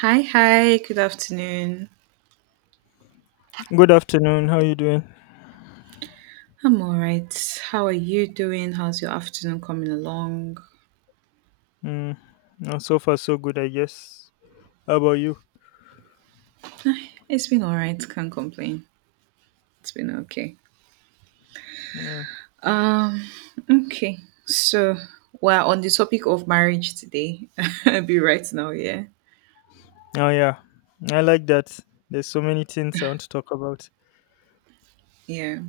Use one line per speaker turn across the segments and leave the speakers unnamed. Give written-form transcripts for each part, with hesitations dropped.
Hi, hi, good afternoon.
Good afternoon. How you doing?
I'm all right. How are you doing? How's your afternoon coming along?
Mm, so far, so good, I guess. How about you?
It's been all right, can't complain. It's been okay.
Mm.
Um, okay. So we're on the topic of marriage today. I'll be right now, yeah.
Oh, yeah. I like that. There's so many things I want to talk about.
Yeah.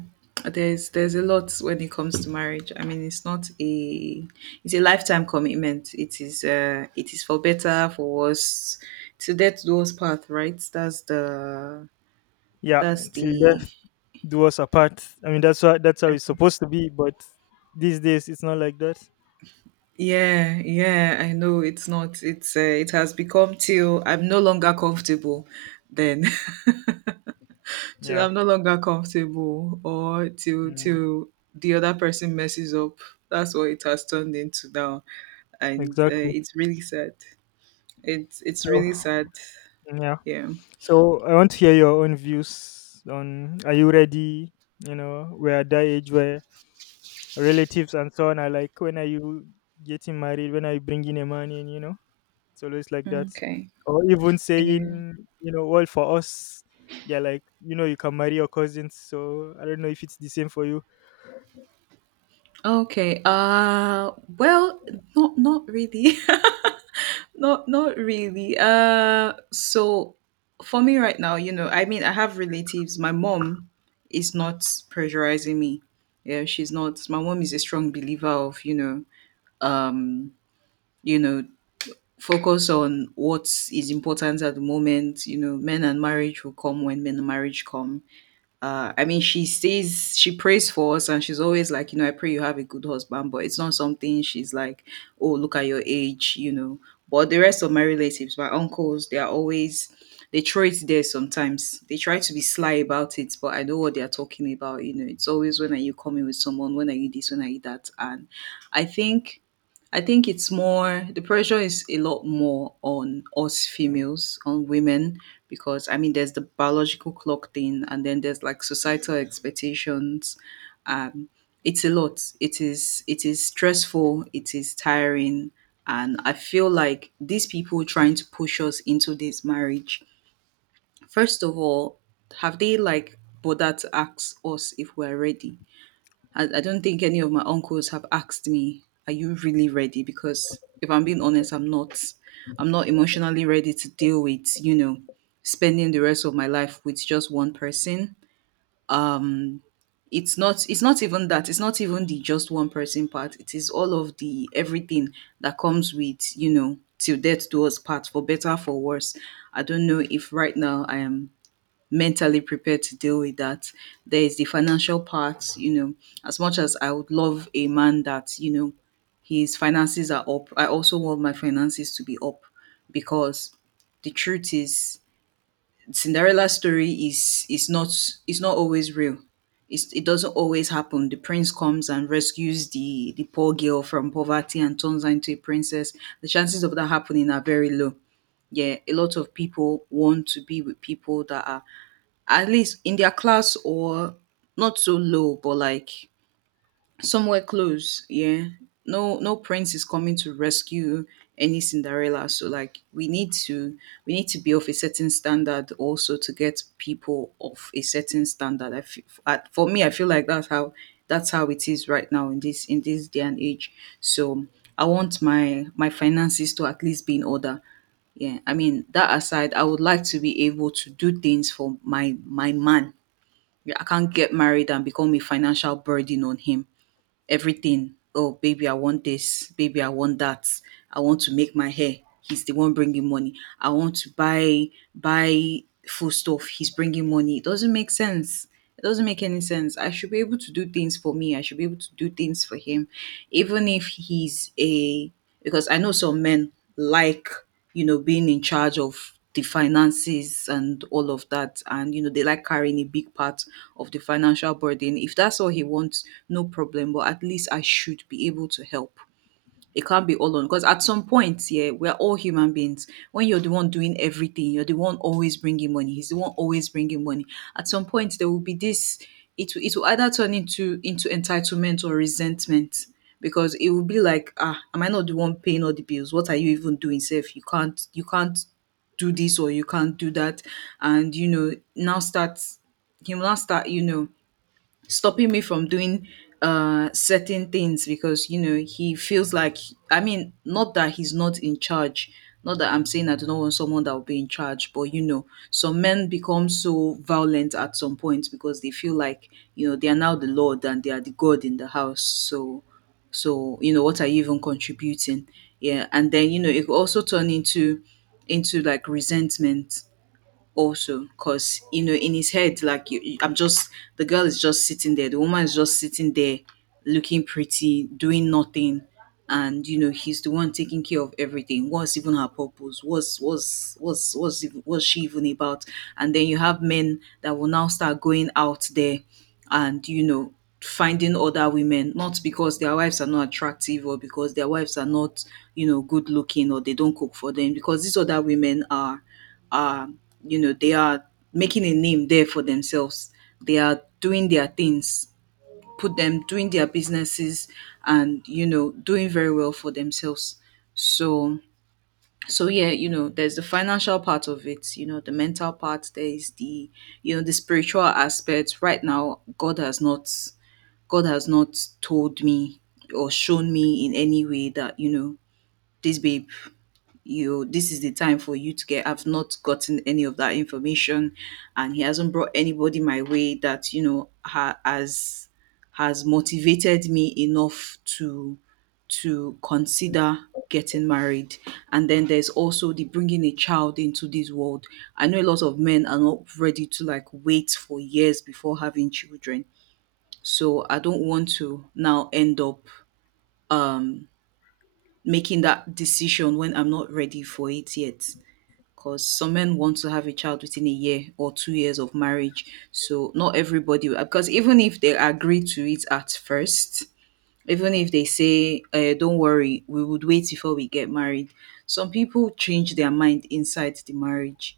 There's a lot when it comes to marriage. I mean, it's not a it's a lifetime commitment. It is for better, for worse. To death do us part, right?
Yeah,
That's
till
the
death do us apart. I mean, that's how it's
Exactly.
supposed to be, but these days it's not like that.
Yeah, yeah, I know it's not. It has become till I'm no longer comfortable. Then till
Yeah,
I'm no longer comfortable, or till
mm,
till the other person messes up. That's what it has turned into now, and
exactly.
it's really sad. It's
So
really sad.
yeah,
Yeah.
so I want to hear your own views on. Are you ready? You know, we're at that age where relatives and so on are like, when are you getting married? When are you bringing a man in? You know, it's always like that.
Okay.
Or even
Yeah.
saying, you know, well, for us, they're like, you know, you can marry your cousins. So I don't know if it's the same for you.
Okay. Well, not really. Not really. So for me right now, you know, I mean I have relatives. My mom is not pressurizing me. Yeah, she's not. My mom is a strong believer of, um, you know, focus on what is important at the moment, you know, men and marriage will come when men and marriage come. I mean, she says she prays for us, and she's always like, you know, I pray you have a good husband, but it's not something she's like, oh, look at your age. But the rest of my relatives, my uncles, they are always, they throw it there sometimes. They try to be sly about it, but I know what they are talking about. It's always when are you coming with someone? When are you this? When are you that? And I think I think it's more the pressure is a lot more on us females, on women, because I mean there's the biological clock thing and then there's like societal expectations. Um it's a lot. It is stressful, it is tiring, and I feel like these people trying to push us into this marriage, first of all, have they like bothered to ask us if we're ready? I don't think any of my uncles have asked me, "Are you really ready?" Because if I'm being honest, I'm not. I'm not emotionally ready to deal with spending the rest of my life with just one person. It's not. It's not even that. It's not even the just one person part. It is all of the everything that comes with till death do us part for better for worse. I don't know if right now I am mentally prepared to deal with that. There is the financial part, you know, as much as I would love a man that, you know, his finances are up, I also want my finances to be up because the truth is Cinderella's story is not always real. It doesn't always happen. The prince comes and rescues the poor girl from poverty and turns her into a princess. The chances of that happening are very low. Yeah, a lot of people want to be with people that are at least in their class or not so low, but like somewhere close. Yeah. No no prince is coming to rescue any Cinderella. So like we need to be of a certain standard also to get people of a certain standard. I feel, for me I feel like that's how it is right now in this day and age. So I want my finances to at least be in order. Yeah, I mean that aside, I would like to be able to do things for my man. I can't get married and become a financial burden on him. Everything. Oh, baby, I want this. Baby, I want that. I want to make my hair. He's the one bringing money. I want to buy food stuff. He's bringing money. It doesn't make sense. It doesn't make any sense. I should be able to do things for me. I should be able to do things for him, even if he's a, because I know some men like, you know, being in charge of the finances and all of that. And, you know, they like carrying a big part of the financial burden. If that's all he wants, no problem. But at least I should be able to help. It can't be all on, because at some point, yeah, we're all human beings. When you're the one doing everything, you're the one always bringing money. He's the one always bringing money. At some point, there will be this. It will either turn into entitlement or resentment because it will be like, ah, am I not the one paying all the bills? What are you even doing, Self? You can't do this or you can't do that, and you know now start he will now start stopping me from doing certain things because you know he feels like. I mean, not that he's not in charge, not that I'm saying I do not want someone that will be in charge, but you know some men become so violent at some point because they feel like you know they are now the lord and they are the god in the house. So so you know what are you even contributing? Yeah, and then you know it could also turn into resentment also, because you know in his head like you- I'm just the girl is just sitting there, the woman is just sitting there looking pretty doing nothing, and you know he's the one taking care of everything. What's even her purpose? What's she even about? And then you have men that will now start going out there and, you know, finding other women, not because their wives are not attractive or because their wives are not, you know, good looking, or they don't cook for them, because these other women are they are making a name there for themselves. They are doing their things, put them doing their businesses and, you know, doing very well for themselves. So, so, yeah, you know, there's the financial part of it, you know, the mental part, there is the spiritual aspect. Right now, God has not told me or shown me in any way that, you know, this babe, you, this is the time for you to get. I've not gotten any of that information, and he hasn't brought anybody my way that you know ha, has motivated me enough to consider getting married. And then there's also the bringing a child into this world. I know a lot of men are not ready to like wait for years before having children, so I don't want to now end up making that decision when I'm not ready for it yet, because some men want to have a child within a year or 2 years of marriage. So not everybody, because even if they agree to it at first, even if they say, "Don't worry, we would wait before we get married," some people change their mind inside the marriage.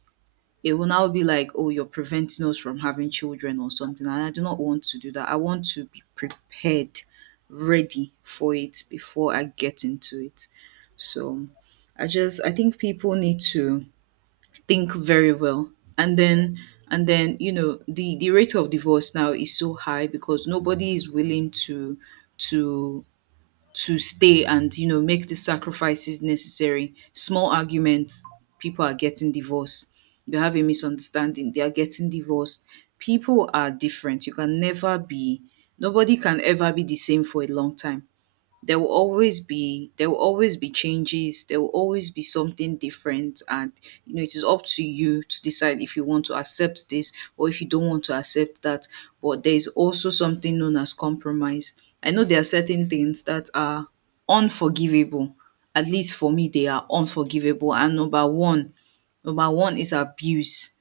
It will now be like, "Oh, you're preventing us from having children or something," and I do not want to do that. I want to be prepared, ready for it before I get into it. So I just I think people need to think very well, and then, and then, you know, the rate of divorce now is so high because nobody is willing to to stay and you know make the sacrifices necessary. Small arguments, people are getting divorced. You have a misunderstanding, they are getting divorced. People are different. You can never be, nobody can ever be the same for a long time. There will always be, there will always be changes, there will always be something different. And you know it is up to you to decide if you want to accept this or if you don't want to accept that, but there is also something known as compromise. I know there are certain things that are unforgivable, at least for me they are unforgivable, and number one is abuse.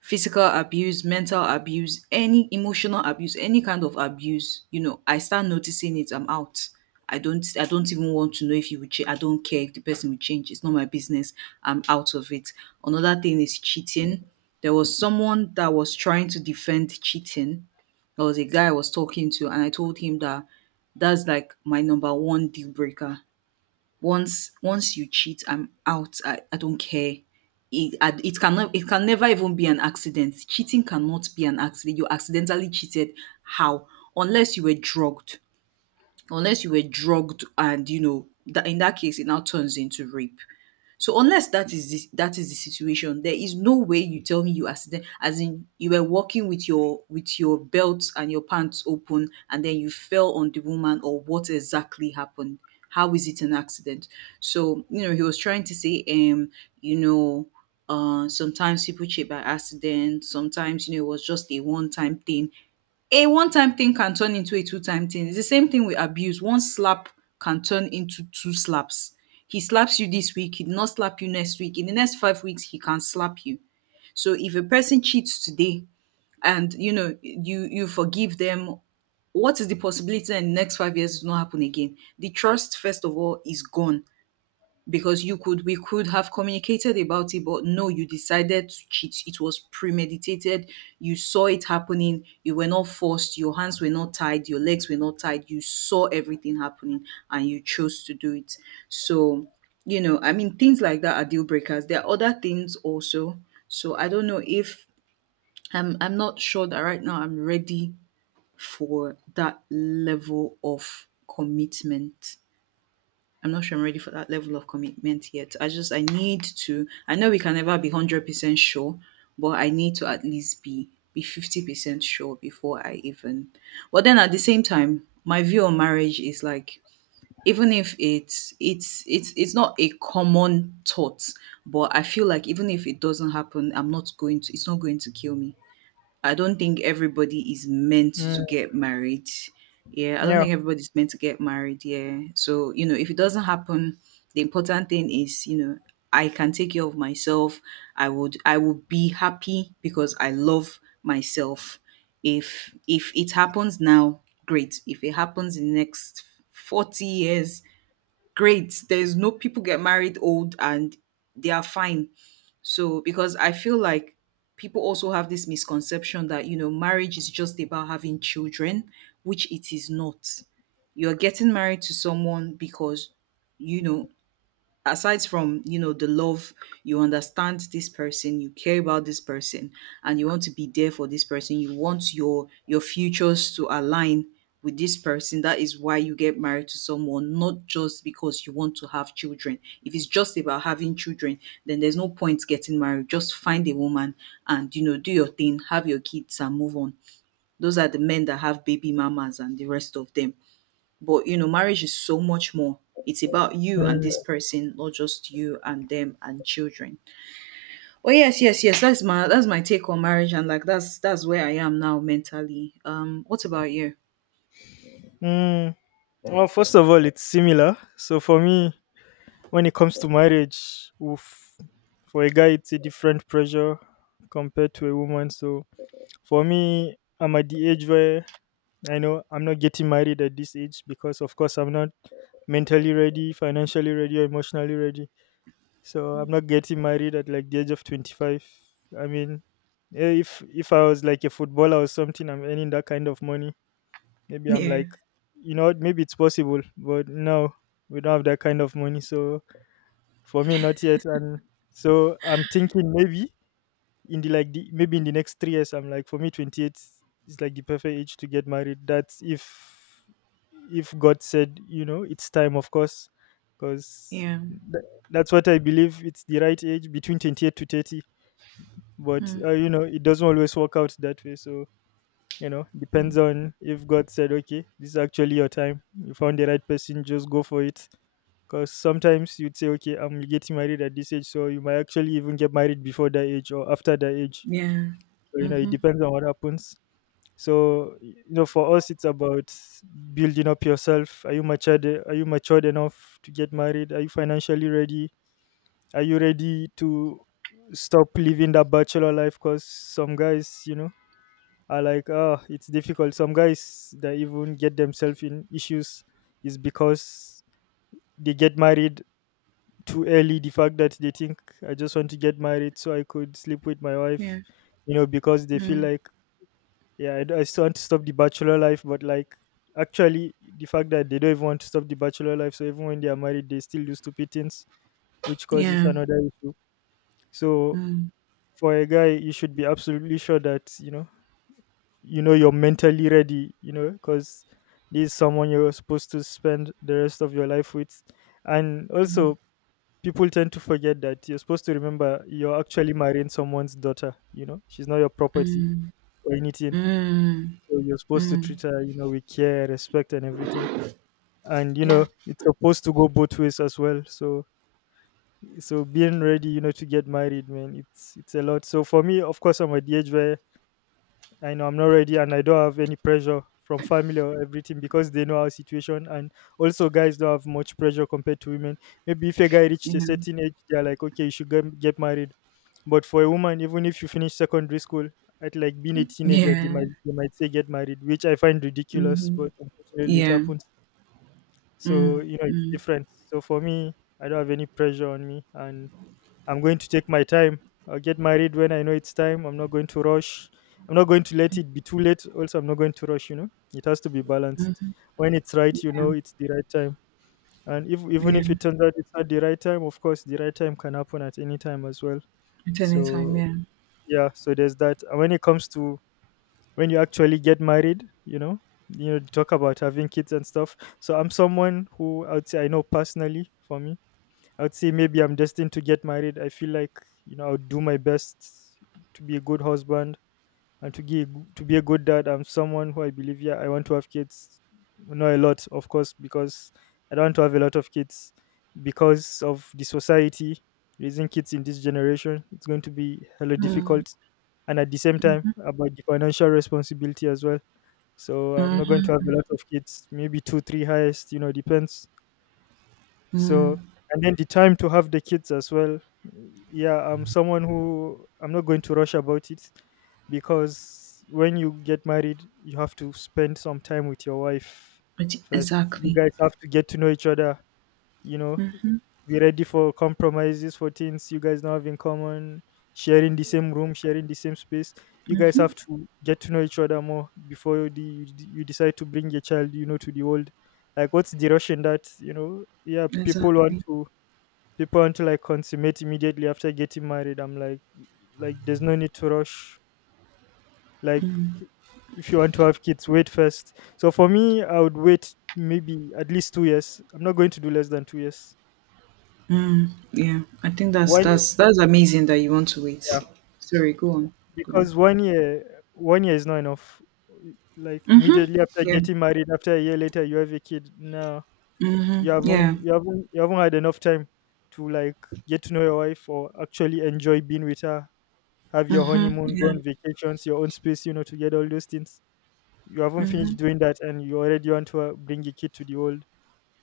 Physical abuse, mental abuse, any emotional abuse, any kind of abuse, you know, I start noticing it, I'm out. I don't even want to know if you would change. I don't care if the person will change. It's not my business. I'm out of it. Another thing is cheating. There was someone that was trying to defend cheating. There was a guy I was talking to and I told him that that's like my number one deal breaker. Once you cheat, I'm out. I don't care. It can never even be an accident. Cheating cannot be an accident. You accidentally cheated. How? Unless you were drugged. Unless you were drugged, and you know that in that case it now turns into rape. So unless that is the situation, there is no way you tell me you accident, as in you were walking with your belt and your pants open, and then you fell on the woman, or what exactly happened? How is it an accident? So you know he was trying to say, you know, sometimes people cheat by accident. Sometimes you know it was just a one time thing. A one time thing can turn into a two time thing. It's the same thing with abuse. One slap can turn into two slaps. He slaps you this week, he did not slap you next week. In the next 5 weeks, he can slap you. So if a person cheats today and you know you forgive them, what is the possibility that in the next 5 years it will not happen again? The trust, first of all, is gone because you could we could have communicated about it, but no, you decided to cheat. It was premeditated. You saw it happening, you were not forced, your hands were not tied, your legs were not tied. You saw everything happening and you chose to do it. So, you know, I mean, things like that are deal breakers. There are other things also. So I don't know if I'm not sure that right now I'm ready for that level of commitment. I'm not sure I'm ready for that level of commitment yet. I just I need to I know we can never be 100% sure, but I need to at least be 50% sure before I even. But then at the same time, my view on marriage is like, even if it's not a common thought, but I feel like even if it doesn't happen, I'm not going to it's not going to kill me. I don't think everybody is meant to
Mm,
get married. Yeah, I don't
yeah.
think everybody's meant to get married. Yeah. So, you know, if it doesn't happen, the important thing is, you know, I can take care of myself. I would be happy because I love myself. If it happens now, great. If it happens in the next 40 years, great. There's no, people get married old and they are fine. So, because I feel like people also have this misconception that, you know, marriage is just about having children, which it is not. You're getting married to someone because, you know, aside from, you know, the love, you understand this person, you care about this person, and you want to be there for this person. You want your futures to align with this person. That is why you get married to someone, not just because you want to have children. If it's just about having children, then there's no point getting married. Just find a woman and, you know, do your thing, have your kids and move on. Those are the men that have baby mamas and the rest of them. But, you know, marriage is so much more. It's about you and this person, not just you and them and children. Oh, yes, yes, yes. That's my take on marriage, and like that's where I am now mentally. What about you?
Mm. Well, first of all, it's similar. So for me, when it comes to marriage, oof, for a guy, it's a different pressure compared to a woman. So for me, I'm at the age where I know I'm not getting married at this age because, of course, I'm not mentally ready, financially ready, or emotionally ready. So I'm not getting married at like the age of 25. I mean, if I was like a footballer or something, I'm earning that kind of money. Maybe I'm
Yeah,
like, you know, what, maybe it's possible, but no, we don't have that kind of money. So for me, not yet. And so I'm thinking maybe in the next 3 years. I'm like, for me, 28 is like the perfect age to get married. That's if God said, you know, it's time, of course. Because
yeah,
that's what I believe. It's the right age between 28 to 30. But you know, it doesn't always work out that way. So you know, depends on if God said, okay, this is actually your time, you found the right person, just go for it. Because sometimes you'd say, okay, I'm getting married at this age, so you might actually even get married before that age or after that age.
yeah.
So you know, it
Mm-hmm.
depends on what happens. So you know, for us, it's about building up yourself. Are you matured? Are you matured enough to get married? Are you financially ready? Are you ready to stop living that bachelor life? Because some guys, you know, are like, ah, it's difficult. Some guys that even get themselves in issues is because they get married too early. The fact that they think I just want to get married so I could sleep with my wife,
Yeah.
you know, because they feel
Mm.
like, yeah, I still want to stop the bachelor life, but like actually the fact that they don't even want to stop the bachelor life, so even when they are married they still do stupid things, which causes
Yeah.
another issue. So
Mm.
for a guy you should be absolutely sure that, you know, you're mentally ready, you know, because this is someone you're supposed to spend the rest of your life with. And also people tend to forget that you're supposed to remember you're actually marrying someone's daughter, you know, she's not your property
Mm.
or anything.
Mm.
So you're supposed to
Mm.
treat her, you know, with care, respect, and everything. And you
Yeah.
know, it's supposed to go both ways as well. So, being ready, you know, to get married, man, it's a lot. So for me, of course, I'm at the age where I know I'm not ready and I don't have any pressure from family or everything because they know our situation, and also guys don't have much pressure compared to women. Maybe if a guy reached a
Yeah.
certain age, they're like, okay, you should get married. But for a woman, even if you finish secondary school at like being a teenager, they
Yeah.
might they might say get married, which I find ridiculous,
Mm-hmm.
but unfortunately it
Yeah.
happens. So
Mm.
you know it's
Mm.
different. So for me, I don't have any pressure on me, and I'm going to take my time. I'll get married when I know it's time. I'm not going to rush. I'm not going to let it be too late. Also, I'm not going to rush, you know. It has to be balanced. When it's right, you know it's the right time. And if even
Yeah.
if it turns out it's not the right time, of course the right time can happen at any time as well.
At any time,
So
yeah.
yeah, so there's that. And when it comes to when you actually get married, you know, talk about having kids and stuff. So I'm someone who I'd say I know personally for me I would say maybe I'm destined to get married. I feel like, you know, I'll do my best to be a good husband and to be a good dad. I'm someone who I believe, yeah, I want to have kids, not a lot of course, because I don't want to have a lot of kids because of the society raising kids in this generation. It's going to be hella
Mm.
difficult, and at the same time about the financial responsibility as well. So I'm not going
Mm-hmm.
to have a lot of kids, maybe two, three highest. You know, depends. So,
Mm.
and then the time to have the kids as well. Yeah, I'm someone who I'm not going to rush about it, because when you get married, you have to spend some time with your wife first. You
Exactly.
guys have to get to know each other, you know, be ready for compromises, for things you guys now have in common, sharing the same room, sharing the same space. You guys have to get to know each other more before you decide to bring your child, you know, to the world. Like, what's the rush in that? You know, yeah, people want
Exactly.
to people want to like consummate immediately after getting married. I'm like, there's no need to rush. Like, if you want to have kids, wait first. So for me, I would wait maybe at least 2 years. I'm not going to do less than 2 years.
Yeah. I think that's
One
that's that's amazing that you want to wait.
year,
Sorry, go on. Go on.
because one year is not enough. Like, immediately after
Yeah.
getting married, after a year later you have a kid now, you
Yeah.
haven't you haven't you haven't had enough time to like get to know your wife, or actually enjoy being with her, have your honeymoon, go on
Yeah.
vacations, your own space, you know, to get all those things. You haven't finished doing that and you already want to bring a kid to the world,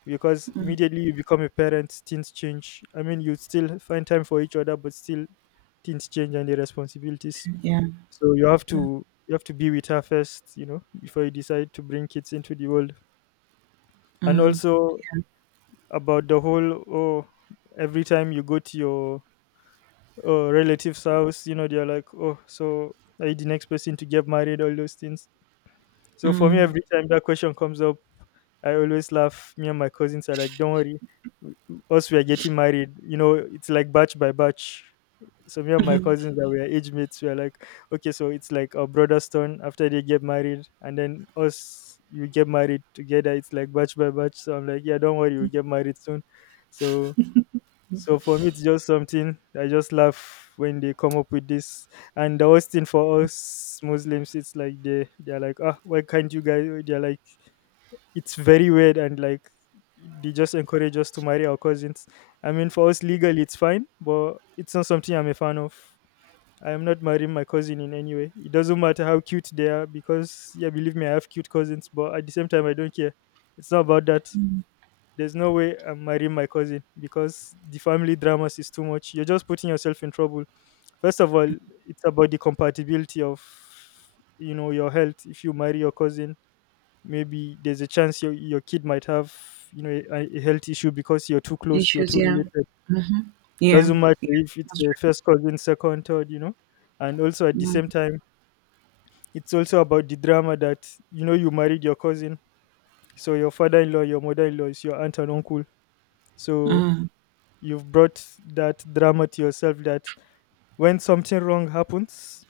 because immediately you become a parent things change. I mean, you still find time for each other but still, things change and the responsibilities.
Yeah.
So you have to be with her first, you know, before you decide to bring kids into the world. And also about the whole, oh, every time you go to your relative's house, you know, they're like, oh, so are you the next person to get married? All those things. So for me, every time that question comes up, I always laugh. Me and my cousins are like, "Don't worry, us we are getting married." You know, it's like batch by batch. So me and my cousins that we are age mates, we are like, okay, so it's like our brother's turn after they get married, and then us we get married together. It's like batch by batch. So I'm like, yeah, don't worry, we get married soon. So so, for me, it's just something I just laugh when they come up with this. And the worst thing for us Muslims, it's like they're like, ah, why can't you guys? They're like, it's very weird, and like they just encourage us to marry our cousins. I mean, for us legally, it's fine, but it's not something I'm a fan of. I am not marrying my cousin in any way. It doesn't matter how cute they are, because yeah, believe me, I have cute cousins, but at the same time, I don't care. It's not about that. There's no way I'm marrying my cousin because the family dramas is too much. You're just putting yourself in trouble. First of all, it's about the compatibility of, you know, your health. If you marry your cousin, maybe there's a chance your kid might have, you know, a health issue because you're too close, you're
Issues,
too
yeah.
related.
Hmm. Yeah.
Doesn't matter
Yeah.
if it's
That's
a first cousin, second, third, you know. And also at the
right.
same
Mm.
time, it's also about the drama that, you know, you married your cousin, so your father-in-law, your mother-in-law is your aunt and uncle. So
Mm.
you've brought that drama to yourself, that when something wrong happens,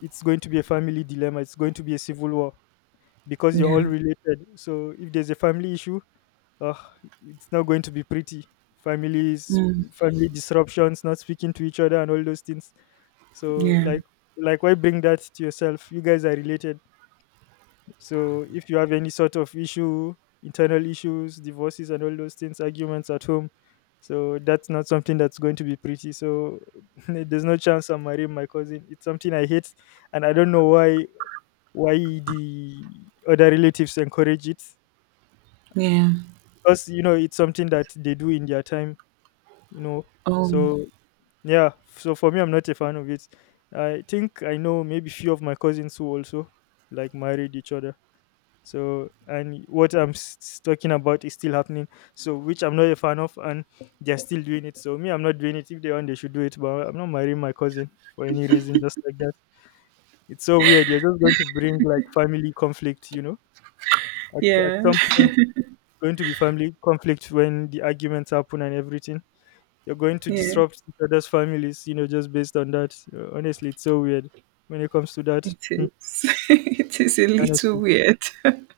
it's going to be a family dilemma. It's going to be a civil war because you're all
Yeah.
related. So if there's a family issue, uh, it's not going to be pretty. Families,
Mm.
family disruptions, not speaking to each other, and all those things. So
Yeah.
like, like, why bring that to yourself? You guys are related. So if you have any sort of issue, internal issues, divorces and all those things, arguments at home, so that's not something that's going to be pretty. So there's no chance I'm marrying my cousin. It's something I hate and I don't know why the other relatives encourage it.
Yeah.
Because you know it's something that they do in their time, you know.
Oh.
So yeah, so for me I'm not a fan of it. I think I know maybe few of my cousins who also like married each other. So, and what I'm talking about is still happening. So, which I'm not a fan of, and they're still doing it. So, me, I'm not doing it. If they want, they should do it. But I'm not marrying my cousin for any reason, just like that. It's so weird. You're just going to bring like family conflict, you know? At
Yeah.
some point, it's going to be family conflict when the arguments happen and everything. You're going to
Yeah.
disrupt each other's families, you know, just based on that. Honestly, it's so weird when it comes to that.
It
Hmm,
is. It is a little
honestly.
weird.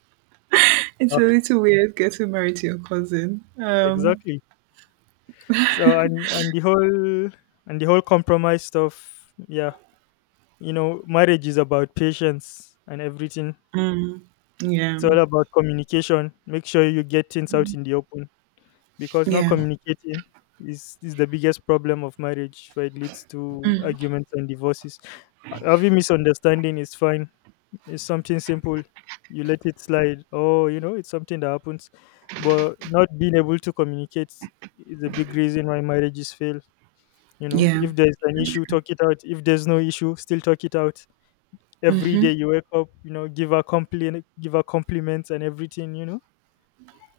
It's
Ah,
a little weird getting married to your cousin.
exactly. So and the whole and the whole compromise stuff, yeah, you know marriage is about patience and everything.
Mm, yeah.
It's all about communication. Make sure you get things out in the open, because not
Yeah.
communicating is the biggest problem of marriage, where it leads to arguments and divorces. Having misunderstanding is fine, it's something simple, you let it slide, oh you know it's something that happens. But not being able to communicate is a big reason why marriages fail. You know,
Yeah.
if there's an issue, talk it out. If there's no issue, still talk it out. Every day you wake up, you know, give her complaint, give her compliments and everything. You know,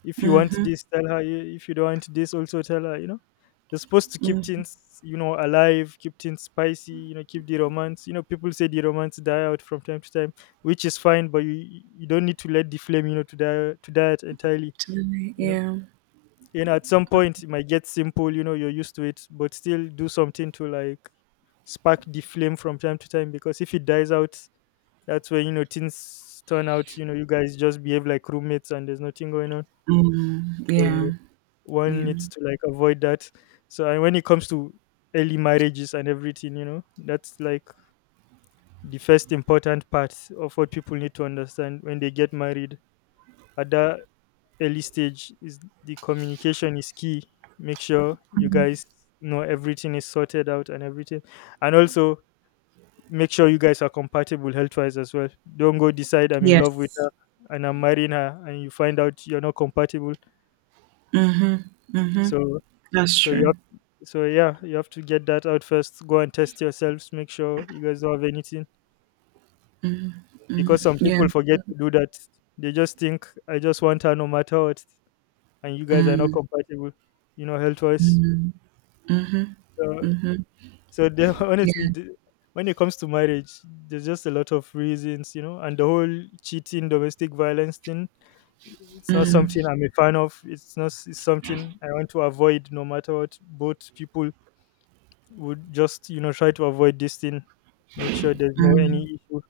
if you want this, tell her. If you don't want this, also tell her. You know, you're supposed to keep
Mm,
things, you know, alive, keep things spicy. You know, keep the romance. You know, people say the romance die out from time to time, which is fine, but you don't need to let the flame, you know, to die out entirely. You know,
yeah.
you know at some point it might get simple, you know you're used to it, but still do something to like spark the flame from time to time, because if it dies out, that's when you know things turn out, you know you guys just behave like roommates and there's nothing going on.
Mm. Yeah,
So one
yeah.
needs to like avoid that. So, and when it comes to early marriages and everything, you know that's like the first important part of what people need to understand when they get married at that early stage is the communication is key. Make sure you guys know everything is sorted out and everything. And also make sure you guys are compatible health-wise as well. Don't go decide I'm in love with
Yes,
her and I'm marrying her and you find out you're not compatible. So,
that's
so you
true.
have so yeah, you have to get that out first. Go and test yourselves, make sure you guys don't have anything, because some
Yeah,
people forget to do that. They just think I just want her no matter what, and you guys are not compatible, you know, health-wise. So, so there,
yeah,
honestly, when it comes to marriage, there's just a lot of reasons, you know, and the whole cheating, domestic violence thing. It's not something I'm a fan of. It's not it's something I want to avoid, no matter what. Both people would just, you know, try to avoid this thing. Make sure there's no any issue.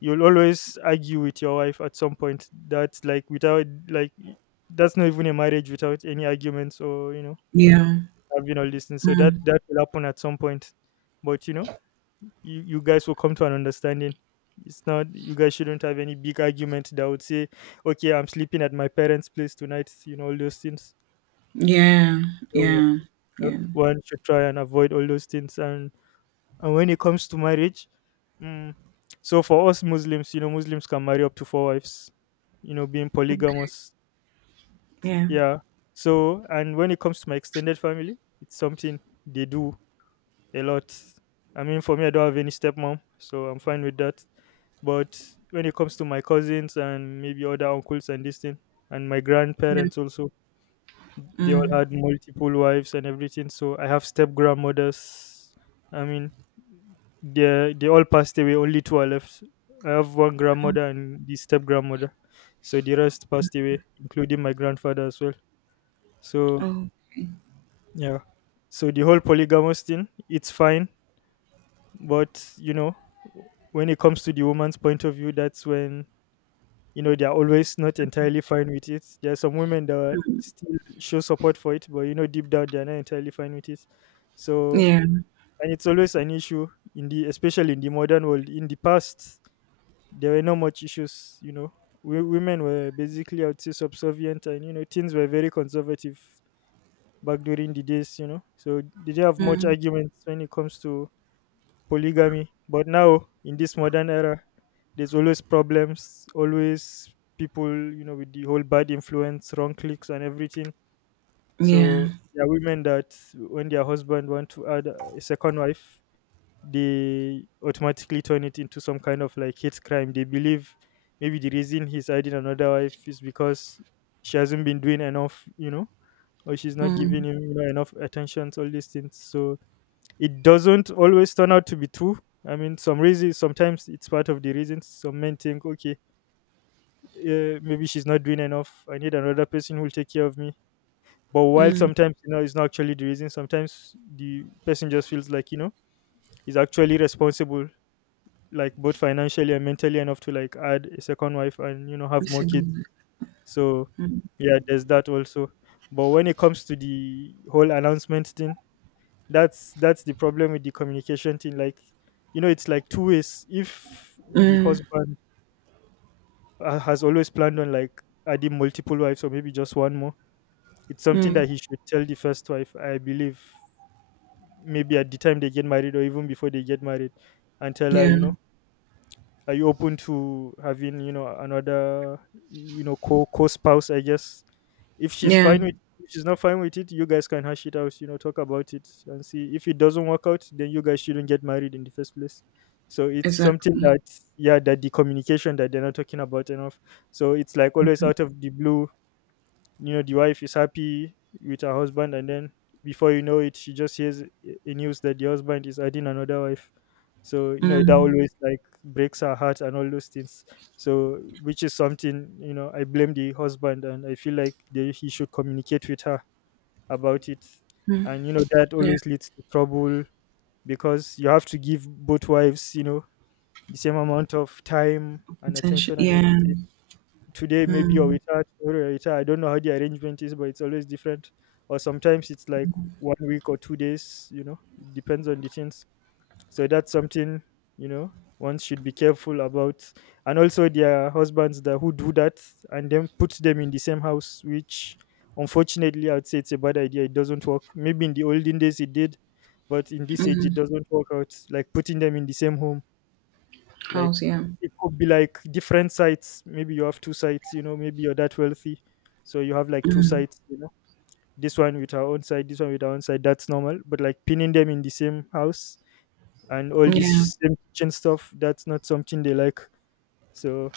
You'll always argue with your wife at some point. That's like without like that's not even a marriage without any arguments or you know
yeah,
having all these things. So that will happen at some point. But you know you guys will come to an understanding. It's not, you guys shouldn't have any big argument that would say okay I'm sleeping at my parents place tonight, you know, all those things.
yeah,
So you
yeah,
know,
yeah,
one should try and avoid all those things. And when it comes to marriage, mm, so for us Muslims, you know, Muslims can marry up to four wives, you know, being polygamous.
yeah,
Yeah. So, and when it comes to my extended family, it's something they do a lot. I mean, for me, I don't have any stepmom, so I'm fine with that. But when it comes to my cousins and maybe other uncles and this thing, and my
yeah.
grandparents also, they all
Mm.
had multiple wives and everything. So I have step grandmothers. I mean, they all passed away. Only two are left. I have one
Oh,
grandmother and the step grandmother. So the rest passed away, including my grandfather as well. So
oh,
yeah. So the whole polygamous thing, it's fine, but you know when it comes to the woman's point of view, that's when you know they're always not entirely fine with it. There are some women that are still show support for it, but you know deep down they're not entirely fine with it. So,
yeah,
and it's always an issue in the, especially in the modern world. In the past, there were no much issues, you know. Women were basically, I would say, subservient, and you know things were very conservative back during the days, you know, so they didn't have much
mm,
arguments when it comes to polygamy. But now, in this modern era, there's always problems, always people, you know, with the whole bad influence, wrong clicks, and everything.
yeah.
So there are women that, when their husband want to add a second wife, they automatically turn it into some kind of like hate crime. They believe maybe the reason he's adding another wife is because she hasn't been doing enough, you know, or she's not giving him you know, enough attention. All these things. So it doesn't always turn out to be true. I mean, some reasons, sometimes it's part of the reasons. Some men think, okay, maybe she's not doing enough. I need another person who will take care of me. But while sometimes, you know, it's not actually the reason, sometimes the person just feels like, you know, he's actually responsible, like both financially and mentally enough to like add a second wife and, you know, have
It's
more
a good
kids.
one.
So, yeah, there's that also. But when it comes to the whole announcement thing, that's the problem with the communication thing, like you know it's like two ways. If the
Mm,
husband has always planned on like adding multiple wives or maybe just one more, it's something
mm,
that he should tell the first wife, I believe, maybe at the time they get married or even before they get married, and tell her,
yeah,
you know, are you open to having you know another you know co spouse, I guess? If she's
yeah,
fine with, if she's not fine with it, you guys can hash it out. You know, talk about it and see, if it doesn't work out, then you guys shouldn't get married in the first place. So it's something
exactly.
that, yeah, that the communication that they're not talking about enough. So it's like always out of the blue, you know the wife is happy with her husband, and then before you know it she just hears a news that the husband is adding another wife. So you know that
Mm,
always like breaks her heart and all those things. So which is something, you know, I blame the husband and I feel like they, he should communicate with her about it. And you know that
yeah,
always leads to trouble, because you have to give both wives, you know, the same amount of time and
potential.
attention and
Yeah,
everything. Today maybe, or
mm,
with her tomorrow, or with her. I don't know how the arrangement is, but it's always different. Or sometimes it's like one week or 2 days, you know, it depends on the things. So that's something, you know, one should be careful about. And also their husbands that who do that and then put them in the same house, which unfortunately I would say it's a bad idea. It doesn't work. Maybe in the olden days it did, but in this age it doesn't work out. Like putting them in the same home, like
house. Yeah,
it could be like different sites. Maybe you have two sites, you know, maybe you're that wealthy. So you have like two sites, you know, this one with our own side, this one with our own side. That's normal. But like pinning them in the same house and all
yeah,
this same kitchen stuff, that's not something they like. So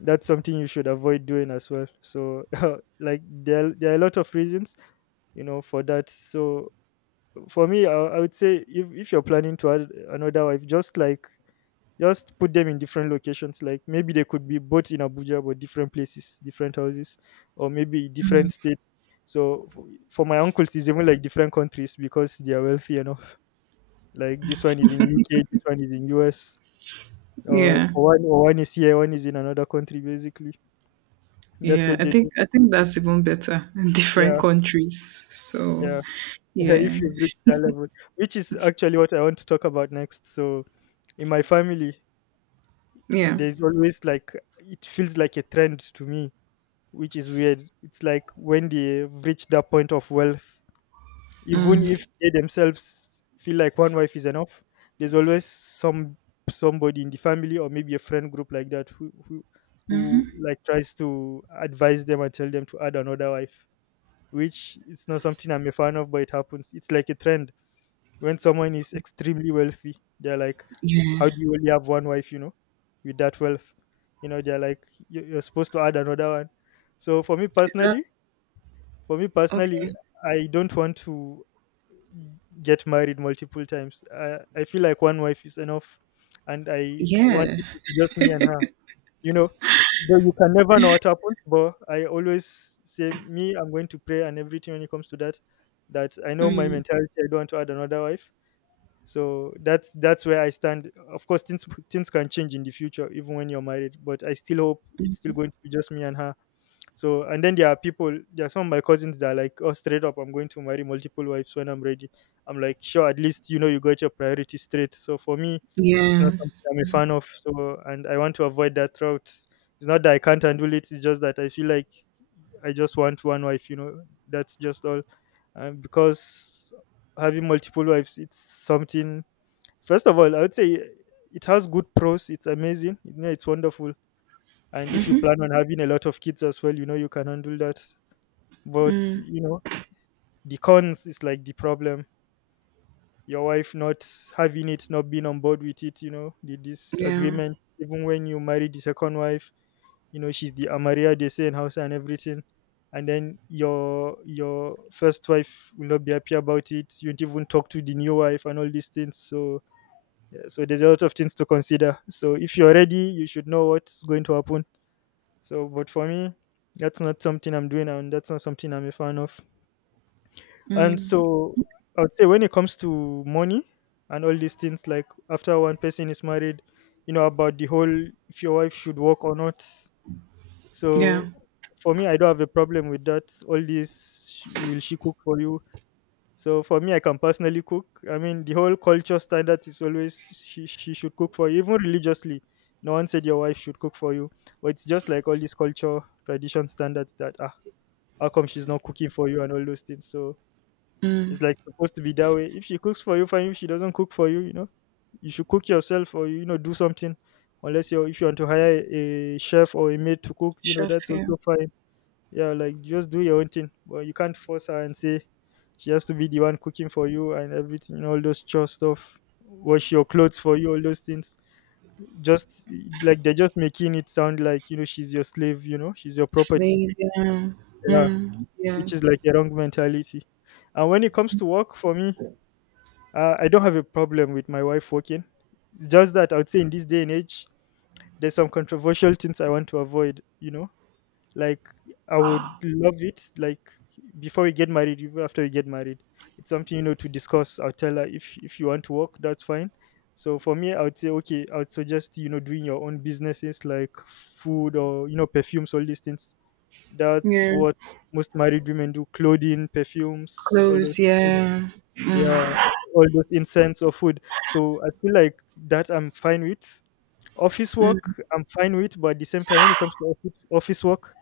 that's something you should avoid doing as well. So like there are a lot of reasons, you know, for that. So for me I would say if you're planning to add another wife, just like just put them in different locations. Like maybe they could be both in Abuja but different places, different houses, or maybe different states. So for my uncles it's even like different countries because they are wealthy enough. Like this one is in UK, this one is in US, uh, or
yeah,
one is here, one is in another country basically. That's
yeah.
what
I
they do.
think I think that's even better in different
Yeah.
countries. So,
Yeah.
yeah,
If you've reached that level, which is actually what I want to talk about next. So in my family
yeah,
there's always like, it feels like a trend to me, which is weird. It's like when they've reached that point of wealth, even if they themselves feel like one wife is enough, there's always some, somebody in the family or maybe a friend group like that who like tries to advise them and tell them to add another wife, which it's not something I'm a fan of, but it happens. It's like a trend. When someone is extremely wealthy, they're like,
yeah.
"How do you only have one wife, you know, with that wealth?" You know, they're like, You're supposed to add another one." So for me
Is that
personally, for me personally
Okay.
I don't want to get married multiple times. I feel like one wife is enough, and I want
Yeah.
it to be just me and her, you know. Though you can never know what happens, but I always say, me, I'm going to pray and everything when it comes to that, that I know my mentality. I don't want to add another wife. So that's where I stand. Of course things can change in the future even when you're married, but I still hope it's still going to be just me and her. So, and then there are people, there are some of my cousins that are like, oh, straight up, I'm going to marry multiple wives when I'm ready. I'm like, sure, at least you know you got your priorities straight. So for me, it's
Yeah.
not something I'm a fan of. So, and I want to avoid that route. It's not that I can't handle it, it's just that I feel like I just want one wife, you know. That's just all. Because having multiple wives, it's something. First of all, I would say it has good pros. It's amazing. You know, it's wonderful. And if you plan on having a lot of kids as well, you know, you can handle that. But, you know, the cons is like the problem. Your wife not having it, not being on board with it, you know, the
Yeah.
disagreement. Even when you marry the second wife, you know, she's the Amaria, they say in house and everything. And then your first wife will not be happy about it. You don't even talk to the new wife and all these things. So, yeah, so there's a lot of things to consider. So if you're ready, you should know what's going to happen. So, but for me, that's not something I'm doing, and that's not something I'm a fan of. And
Mm.
so I would say when it comes to money and all these things, like after one person is married, you know, about the whole if your wife should work or not.
Yeah.
So for me, I don't have a problem with that. All this, will she cook for you? So for me, I can personally cook. I mean, the whole culture standard is always she should cook for you, even religiously. No one said your wife should cook for you, but it's just like all these culture tradition standards that, ah, how come she's not cooking for you and all those things. So it's like supposed to be that way. If she cooks for you, fine. If she doesn't cook for you, you know, you should cook yourself or, you know, do something. Unless you are, if you want to hire a chef or a maid to cook, you know,
Chef.
that's
Yeah.
also fine. Yeah, like just do your own thing, but you can't force her and say she has to be the one cooking for you and everything, all those chore stuff, wash your clothes for you, all those things, just like they're just making it sound like, you know, she's your slave, you know, she's your property.
Slave. Yeah.
Yeah,
Mm. Yeah.
which is like a wrong mentality. And when it comes to work, for me, I don't have a problem with my wife working. It's just that I would say in this day and age there's some controversial things I want to avoid, you know. Like, I would love it. Like before we get married, even after we get married, it's something, you know, to discuss. I'll tell her, if you want to work, that's fine. So for me, I would say okay. I would suggest, you know, doing your own businesses like food or, you know, perfumes, all these things. That's
Yeah.
what most married women do: clothing, perfumes, all
Clothes.
those things.
Yeah.
Yeah, all those incense or food. So I feel like that I'm fine with. Office
Mm.
work I'm fine with, but at the same time when it comes to office work,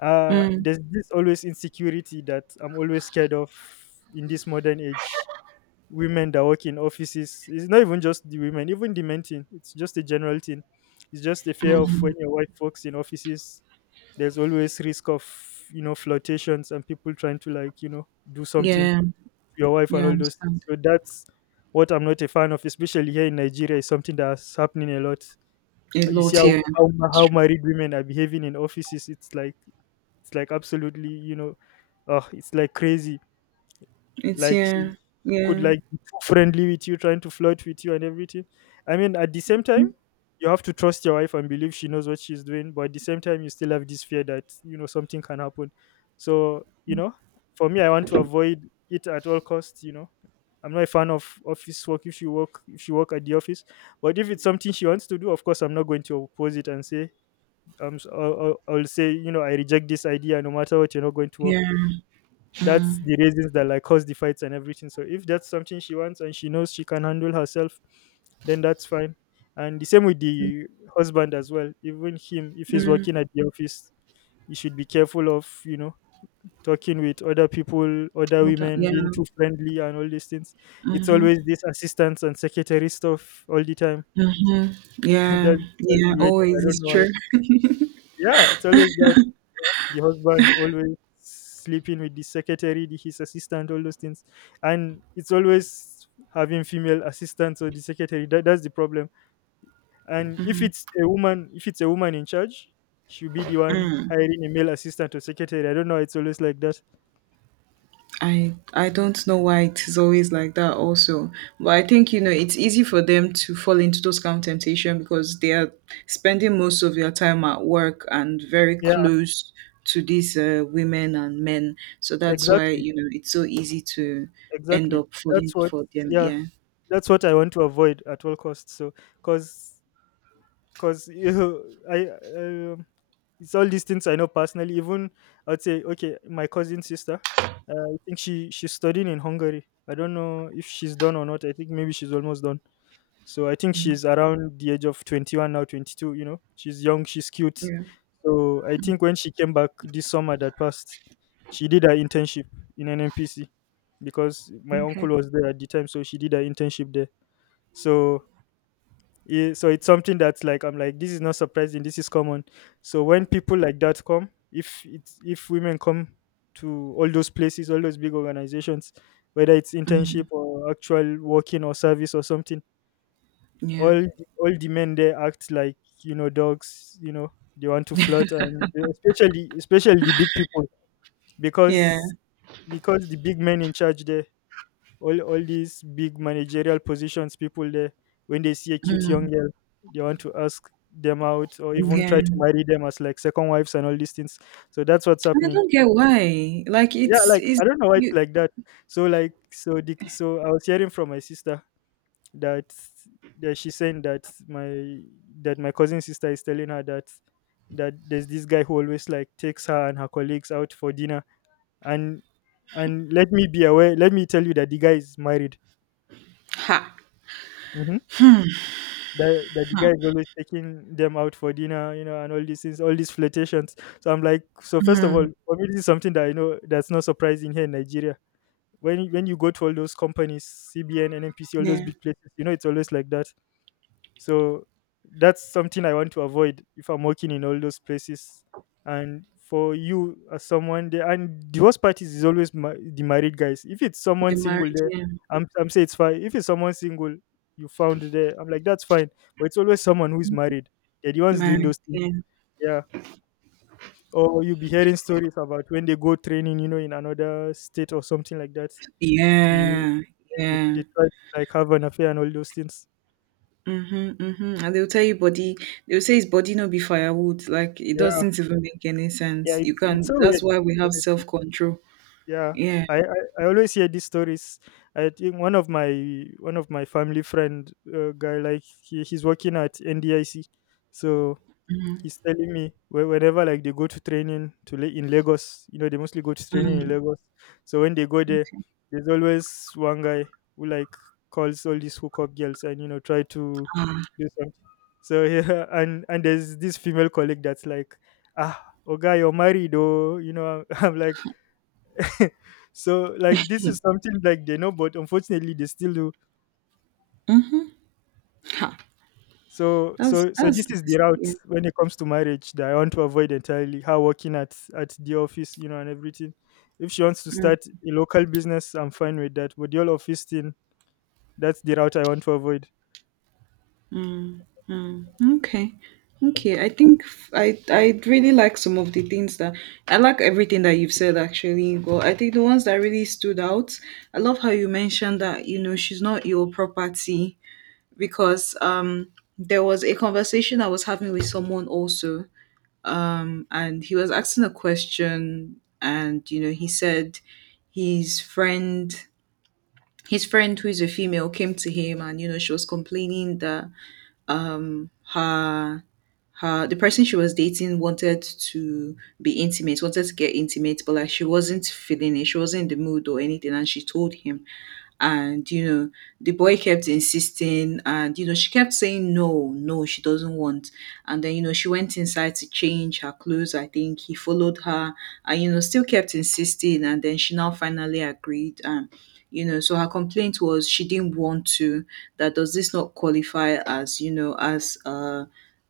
Mm.
there's this always insecurity that I'm always scared of in this modern age. Women that work in offices. It's not even just the women, even the men thing. It's just a general thing. It's just a fear of when your wife works in offices. There's always risk of, you know, flirtations and people trying to, like, you know, do something to
Yeah.
your wife and
Yeah. I
all those things.
understand.
So that's what I'm not a fan of, especially here in Nigeria. Is something that's happening a lot.
A
You see
lot. Yeah. That's
how
true.
married women are behaving in offices. It's like, it's like absolutely, you know, it's like crazy.
It's
Like
yeah.
she could
Yeah.
like be too friendly with you, trying to flirt with you and everything. I mean, at the same time, you have to trust your wife and believe she knows what she's doing, but at the same time, you still have this fear that, you know, something can happen. So, you know, for me, I want to avoid it at all costs. You know, I'm not a fan of office work. If you work at the office, but if it's something she wants to do, of course, I'm not going to oppose it and say, I'll say, you know, I reject this idea no matter what, you're not going to
Yeah.
work. That's
Mm.
the reasons that like cause the fights and everything. So if that's something she wants and she knows she can handle herself, then that's fine. And the same with the husband as well. Even him, if he's
Mm.
working at the office, he should be careful of, you know, talking with other people, other
All that.
women,
Yeah.
being too friendly and all these things. It's always this assistants and secretary stuff all the time.
Mm.
that's,
Yeah.
that's
Yeah.
the way. I
Always.
don't
It's
know why.
true.
Yeah, it's always that, you know, the husband always sleeping with the secretary, his assistant, all those things, and it's always having female assistants or the secretary. That's the problem. And if it's a woman, in charge, she'll be the one hiring a male assistant or secretary. I don't know. It's always like that.
I don't know why it is always like that also. But I think, you know, it's easy for them to fall into those kind of temptation because they are spending most of their time at work and very
Yeah,
close to these women and men. So that's why,
exactly,
you know, it's so easy to end
exactly.
up
That's
falling
what.
for them.
Yeah,
Yeah.
that's what I want to avoid at all costs. So, cause, cause you know, I. Um, It's all these things I know personally. Even, I'd say, okay, my cousin sister, I think she's studying in Hungary. I don't know if she's done or not. I think maybe she's almost done. So I think she's around the age of 21 now, 22. You know, she's young, she's cute.
Yeah.
So I think when she came back this summer that passed, she did her internship in an NPC because my uncle
Okay.
was there at the time. So she did her internship there. So yeah, so it's something that's like, I'm like, this is not surprising. This is common. So when people like that come, if it's if women come to all those places, all those big organizations, whether it's internship or actual working or service or something,
Yeah.
all all the men there act like, you know, dogs. They want to flirt, and especially the big people,
Yeah.
because because the big men in charge there, all these big managerial positions people there, when they see a cute young girl, they want to ask them out or even try to
Yeah.
marry them as like second wives and all these things. So that's what's
And I
happening.
don't get why. Like,
Yeah,
it's
like,
is
I don't know why it's
you.
like that. So, like, so the, so I was hearing from my sister that that she's saying that my cousin sister is telling her that there's this guy who always like takes her and her colleagues out for dinner, and and let me be aware, let me tell you that the guy is married.
Ha.
Mhm. That the guy
Ha.
is always taking them out for dinner, and all these things, all these flirtations. So I'm like, so first of all,
Hmm.
for me, this is something that I know that's not surprising here in Nigeria. When you go to all those companies, CBN, NNPC, all those
Yeah.
big places, it's always like that. So that's something I want to avoid if I'm working in all those places. And for you as someone there, and divorce parties is always the married guys. If it's someone
The
single
married.
there,
Yeah.
I'm say it's fine. If it's someone single you found there, I'm like that's fine. But it's always someone who is married. They're the ones doing
Married.
those things.
Yeah.
Yeah. Or you'll be hearing stories about when they go training in another state or something like that. They,
Yeah,
they
yeah.
try to like have an affair and all those things.
Mhm, mhm. And they'll say his body no be firewood. Like, it
Yeah.
doesn't even make any
Yeah.
sense. You
It's
can
so
that's
weird,
why we have
honestly.
self control.
Yeah,
Yeah.
I always hear these stories. I think one of my family friend guy, like, he's working at NDIC, so he's telling me, whenever like they go to training in Lagos. They mostly go to training in
Mm,
Lagos. So when they go there, there's always one guy who like calls all these hookup girls and try to
ah,
do something. So yeah, and there's this female colleague that's like, ah, oh guy, you're married, oh, you know. I'm like, so, like, this is something like they know, but unfortunately they still do.
mhm. Ha.
So
That's
so so this
that's
is the
nasty. Yeah.
route when it comes to marriage that I want to avoid entirely. Her working at the office, and everything. If she wants to start a local business, I'm fine with that. But the whole office thing, that's the route I want to avoid.
Okay. Okay. I think f- I really like some of the things that I like everything that you've said actually, but I think the ones that really stood out, I love how you mentioned that, you know, she's not your property, because there was a conversation I was having with someone also, um, and he was asking a question, and, you know, he said his friend, his friend, who is a female, came to him, and, you know, she was complaining that her her the person she was dating wanted to be intimate, wanted to get intimate, but like, she wasn't feeling it, she wasn't in the mood or anything, and she told him, and, you know, the boy kept insisting, and, you know, she kept saying no, no, she doesn't want. And then, you know, she went inside to change her clothes. I think he followed her and, you know, still kept insisting. And then she now finally agreed. And, you know, so her complaint was she didn't want to. That Does this not qualify as, you know, as, uh,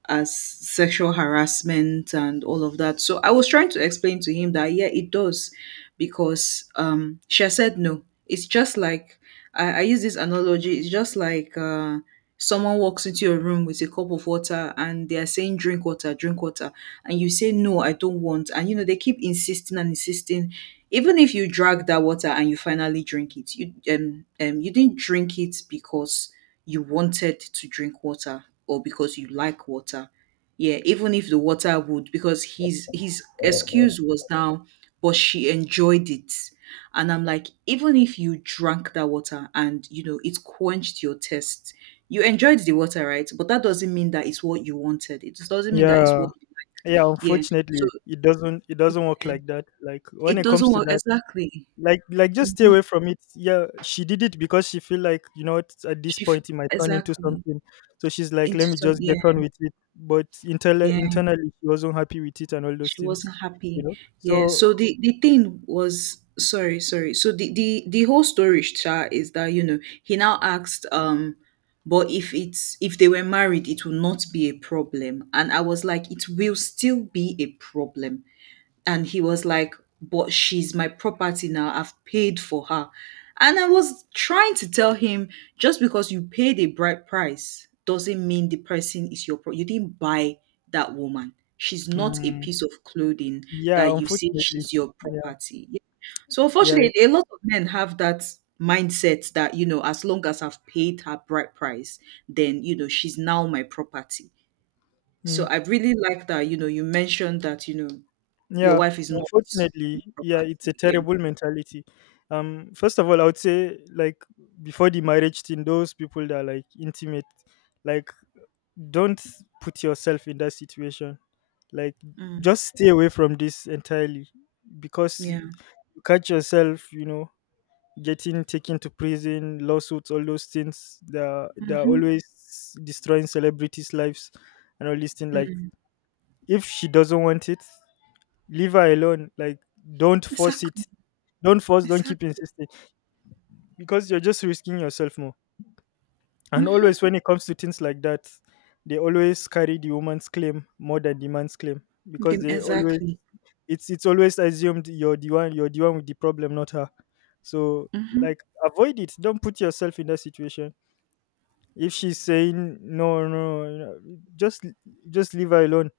as sexual harassment and all of that? So I was trying to explain to him that yeah, it does, because she had said no. It's just like I use this analogy. It's just like, someone walks into your room with a cup of water and they are saying, drink water, drink water. And you say, no, I don't want. And, you know, they keep insisting and insisting. Even if you drag that water and you finally drink it, you didn't drink it because you wanted to drink water or because you like water. Yeah, even if the water would, because his excuse was now, but she enjoyed it, and I'm like, even if you drank that water and you know it quenched your thirst, you enjoyed the water, right? But that doesn't mean that it's what you wanted. It just doesn't mean that it's
Yeah,
what.
yeah.
Yeah. So
Unfortunately, it doesn't work like that. Like, when
it
it comes
doesn't
to
work
that,
exactly.
like just stay
Mhm.
away from it. Yeah, she did it because she feel like, you know what, at this
She f-
point it might turn into
exactly.
something, so she's like,
Into
let me
some,
just get
yeah,
on with it, but internally
yeah,
internally she wasn't happy with it and all those
she
things,
wasn't happy. Yeah.
so.
So the thing was, sorry, sorry, so the the whole story, Sha, is that, you know, he now asked, but if they were married it will not be a problem. And I was like, it will still be a problem. And he was like, "But she's my property now. I've paid for her." And I was trying to tell him, just because you paid a bright price doesn't mean the person is you didn't buy that woman. She's not a
Mm,
piece of clothing
yeah.
that you say
Unfortunately.
she's your
Yeah.
property. Yeah. So
Yeah.
unfortunately, a lot of men have that mindset that, you know, as long as I've paid her bright price, then, you know, she's now my property. So
Mm,
I really like that, you know, you mentioned that, you know, your
yeah.
wife is not
Unfortunately. Yeah, it's a
property. Yeah.
terrible mentality. First of all, I would say, like, before the marriage thing, those people that are like intimate, like, don't put yourself in that situation. Like,
Mm,
just stay away from this entirely because
yeah.
you catch yourself, getting taken to prison, lawsuits, all those things. They're
Mhm.
always destroying celebrities' lives and all these things. Like,
Mm.
if she doesn't want it, leave her alone. Like, don't force
Exactly.
it. Don't force, don't keep
Exactly.
insisting, because you're just risking yourself more. And
Mhm.
always, when it comes to things like that, they always carry the woman's claim more than the man's claim, because
Them,
they always
exactly.
it's always assumed you're the one with the problem, not her. So,
Mhm.
like, avoid it. Don't put yourself in that situation. If she's saying no, no, no," just just leave her alone.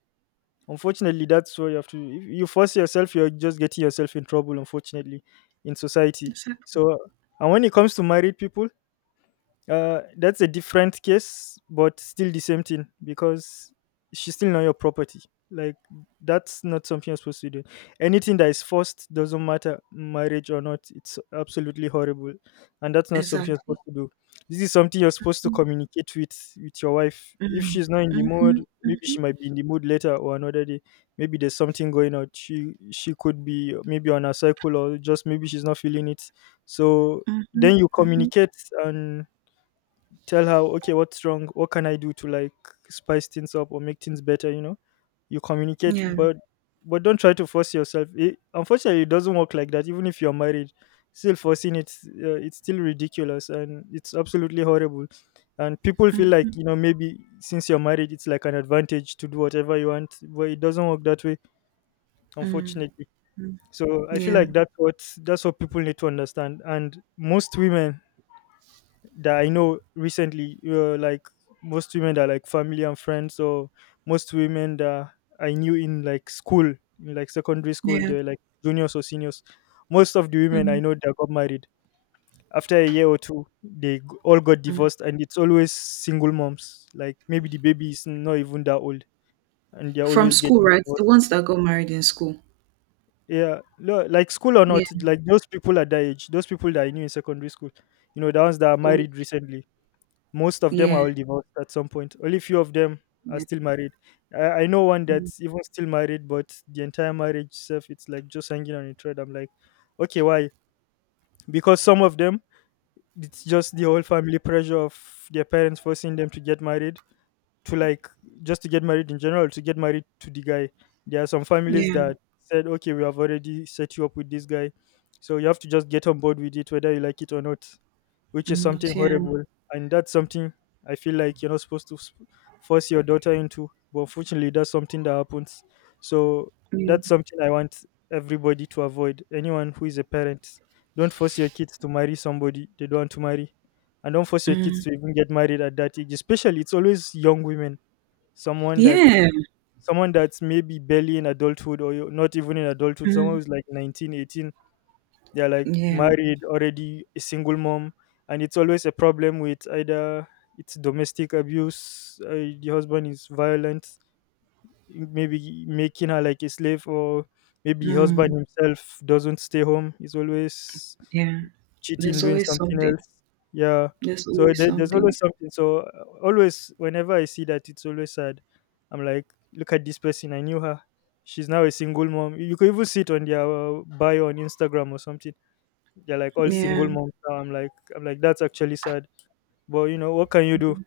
Unfortunately, that's what you have to. If you force yourself, you're just getting yourself in trouble. Unfortunately, in society.
Exactly.
So, and when it comes to married people, that's a different case, but still the same thing, because she's still not your property. Like, that's not something you're supposed to do. Anything that is forced doesn't matter, marriage or not. It's absolutely horrible, and that's not something you're
Exactly.
supposed to do. This is something you're supposed to
Mhm.
communicate with your wife. If
Mm.
she's not in the mood,
Mhm.
maybe she
Mhm.
might be in the mood later or another day. Maybe there's something going on. She could be maybe on a cycle, or just maybe she's not feeling it. So then
Mhm.
you
Mhm.
communicate and tell her, okay, what's wrong? What can I do to, like, spice things up or make things better? You communicate,
Yeah.
but don't try to force yourself. It, unfortunately, it doesn't work like that. Even if you're married, still forcing it, it's still ridiculous and it's absolutely horrible. And people feel like
Mm.
you know maybe since you're married, it's like an advantage to do whatever you want, but it doesn't work that way,
Mm.
unfortunately. So I feel
Yeah.
like that's what people need to understand. And most women that I know recently, like most women that are like family and friends, or most women that I knew in, like, school, in, like, secondary school,
Yeah.
they're like juniors or seniors. Most of the women I
Mm.
know that got married after a year or two, they all got
Mm.
divorced, and it's always single moms. Like, maybe the baby is not even that old, and they're
From
always
school,
getting
right? The
divorced.
ones that got married in school.
Yeah, like school or
Yeah.
not, like those people at that age, those people that I knew in secondary school, the ones that are
Oh,
married recently. Most of them are
yeah.
all divorced at some point. Only few of them are
Yeah.
still married. I know one
Mm.
that's even still married, but the entire marriage itself, it's like just hanging on a thread. I'm like, okay, why? Because some of them, it's just the whole family pressure of their parents forcing them to get married, to, like, just to get married in general, to get married to the guy. There are some families
Yeah.
that said, okay, we have already set you up with this guy. So you have to just get on board with it, whether you like it or not, which is something
Not, yeah.
horrible. And that's something I feel like you're not supposed to force your daughter into. But unfortunately, that's something that happens. So
Mm.
that's something I want everybody to avoid. Anyone who is a parent, don't force your kids to marry somebody they don't want to marry. And don't force your kids
Mm.
to even get married at that age. Especially, it's always young women. Someone that's
Yeah.
someone that's maybe barely in adulthood, or you're not even in adulthood, someone
Mm.
who's like 19, 18. They're like
Yeah.
married already, a single mom, and it's always a problem with either it's domestic abuse, the husband is violent, maybe making her like a slave, or maybe the husband
Mm.
himself doesn't stay home, he's always
Yeah.
cheating,
There's
doing
always
something
something.
else. Yeah,
There's
so
always
there's
something.
always something. So, always whenever I see that, it's always sad. I'm like, look at this person, I knew her, she's now a single mom. You could even see it on their bio on Instagram or something. They're like all
Yeah.
single moms now. I'm like that's actually sad. But what can you do?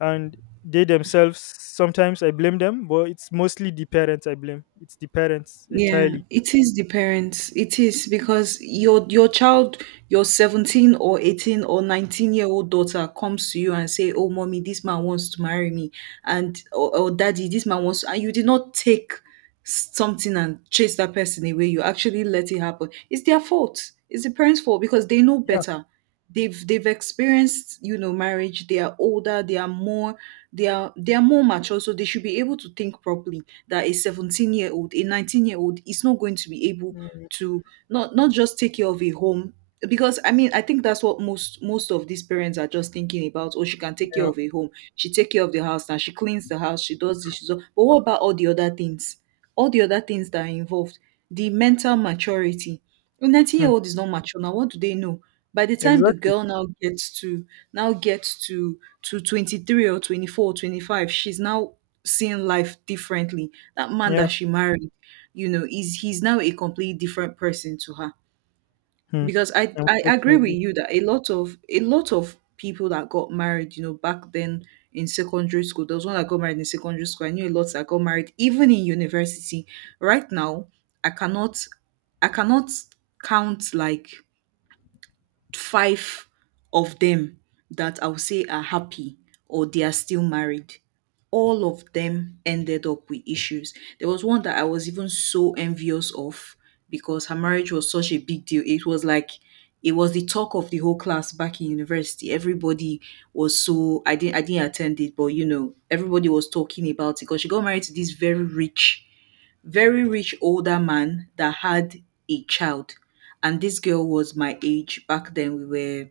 And they themselves, sometimes I blame them, but it's mostly the parents I blame. It's the parents
Yeah.
entirely.
It is the parents. It is because your child, your 17 or 18 or 19-year-old daughter comes to you and say, "Oh, mommy, this man wants to marry me." And or daddy, this man wants and you did not take something and chase that person away. You actually let it happen. It's their fault. It's the parents' fault because they know
Yeah.
better. They've experienced, you know, marriage. They are older. They are more they are more mature. So they should be able to think properly that a 17-year-old, a 19-year-old is not going to be able
Mm,
to not just take care of a home because I mean I think that's what most of these parents are just thinking about. Oh, she can take care
yeah.
of a home. She take care of the house now. She cleans the house. She does this. She does. But what about all the other things? All the other things that are involved, the mental maturity. A 19
Hmm.
year old is not mature now. What do they know? By the time the
Exactly.
girl now gets to 23 or 24 or 25, she's now seeing life differently. That man
Yeah.
that she married, you know, is he's now a completely different person to her
Hmm.
because I agree with
Unfortunately.
you that a lot of people that got married, you know, back then in secondary school, there was one that got married in secondary school. I knew a lot that got married even in university. Right now, I cannot I cannot count like five of them that I'll say are happy or they are still married. All of them ended up with issues. There was one that I was even so envious of because her marriage was such a big deal. It was like it was the talk of the whole class back in university. Everybody was so I didn't attend it, but you know, everybody was talking about it because she got married to this very rich older man that had a child and this girl was my age back then we were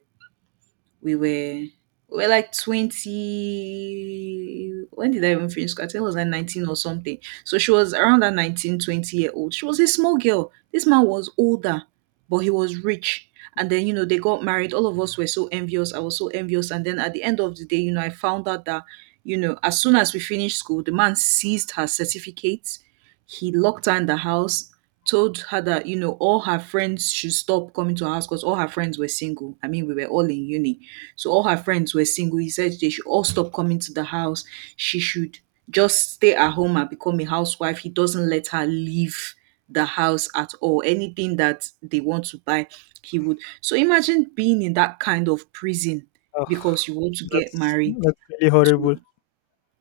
we were we were like 20. When did I even finish school? I think I was like 19 or something. So she was around that 19, 20 year old. She was a small girl. This man was older, but he was rich. And then, you know, they got married. All of us were so envious. I was so envious. And then at the end of the day, you know, I found out that, you know, as soon as we finished school, the man seized her certificates. He locked her in the house, told her that, you know, all her friends should stop coming to her house because all her friends were single. I mean, we were all in uni, so all her friends were single. He said they should all stop coming to the house. She should just stay at home and become a housewife. He doesn't let her leave the house at all. Anything that they want to buy, he would. So imagine being in that kind of prison
Ah,
because you want to get
that's
married
that's really
to
horrible.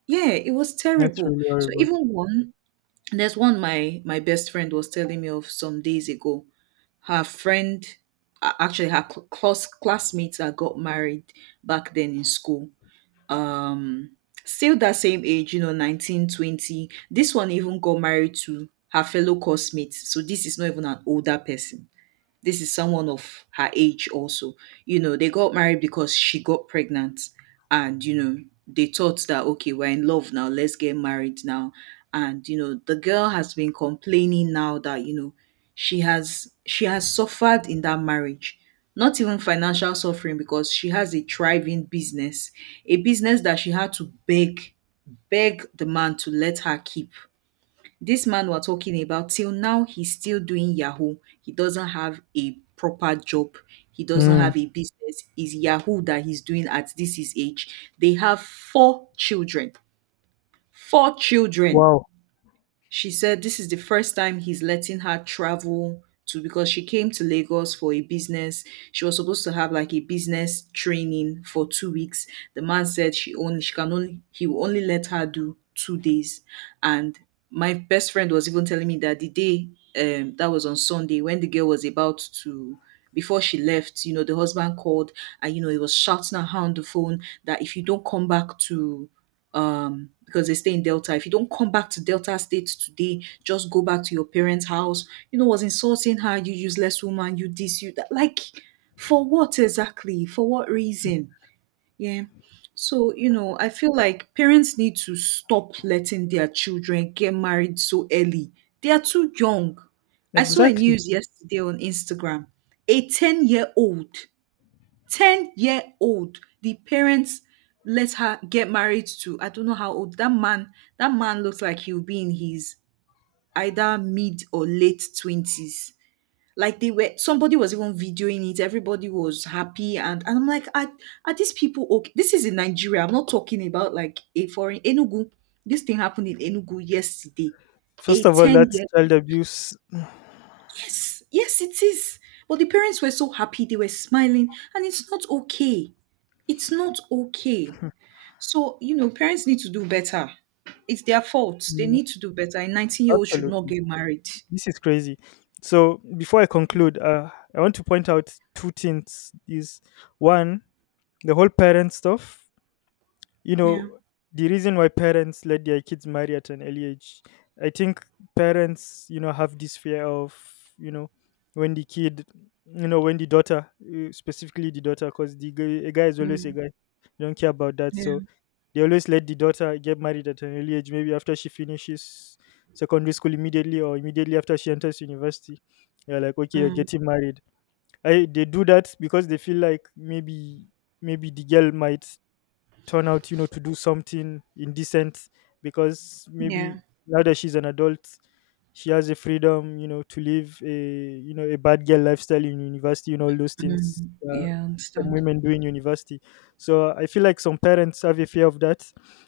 yeah, it was
That's
terrible.
really
So
horrible.
even one there's one my best friend was telling me of some days ago. Her friend, close classmates that got married back then in school, um still that same age, you know, 19, 20. This one even got married to her fellow coursemate, so this is not even an older person, this is someone of her age also. You know, they got married because she got pregnant and, you know, they thought that, okay, we're in love now, let's get married now. And, you know, the girl has been complaining now that, you know, she has suffered in that marriage, not even financial suffering because she has a thriving business, a business that she had to beg the man to let her keep. This man we're talking about, till now, he's still doing Yahoo. He doesn't have a proper job. He doesn't
Hmm.
have a business. Is Yahoo that he's doing at this his age. They have 4 children. 4 children.
Wow.
She said this is the first time he's letting her travel to because she came to Lagos for a business. She was supposed to have like a business training for 2 weeks. The man said she can only he will only let her do 2 days. And my best friend was even telling me that the day, that was on Sunday, when the girl was about to before she left, you know, the husband called and you know he was shouting at her on the phone that if you don't come back to, because they stay in Delta, if you don't come back to Delta State today, just go back to your parents house. You know, was insulting her, you useless woman, you this you that, like, for what exactly, for what reason. Yeah. So, you know, I feel like parents need to stop letting their children get married so early. They are too young. I saw a
Exactly.
news yesterday on Instagram, a 10-year old, 10-year old, the parents let her get married to, I don't know how old that man, that man looks like he'll be in his either mid or late 20s. Like, they were, somebody was even videoing it, everybody was happy, and I'm like, are these people okay? This is in Nigeria, I'm not talking about like a foreign, Enugu. This thing happened in Enugu yesterday.
First
A
of all,
10
that's
year,
child abuse.
yes, yes it is, but the parents were so happy, they were smiling, and it's not okay. It's not okay. So, you know, parents need to do better. It's their fault. They
Mm,
need to do better. A 19-year-old should not
absolutely.
get married.
This is crazy. So before I conclude, I want to point out two things. Is one the whole parent stuff? You
Yeah.
know, the reason why parents let their kids marry at an early age. I think parents, have this fear of, you know, when the kid, when the daughter, specifically the daughter, because the guy, a guy is always a
Mm,
guy. They don't care about that.
yeah.
So they always let the daughter get married at an early age, maybe after she finishes secondary school immediately, or immediately after she enters university. They're like, okay, you're
Mm,
getting married. They do that because they feel like maybe the girl might turn out, to do something indecent, because
yeah.
maybe now that she's an adult, she has a freedom, to live a you know a bad girl lifestyle in university and all those things, uh,
Yeah, I
some
understand.
women do in university. So I feel like some parents have a fear of that.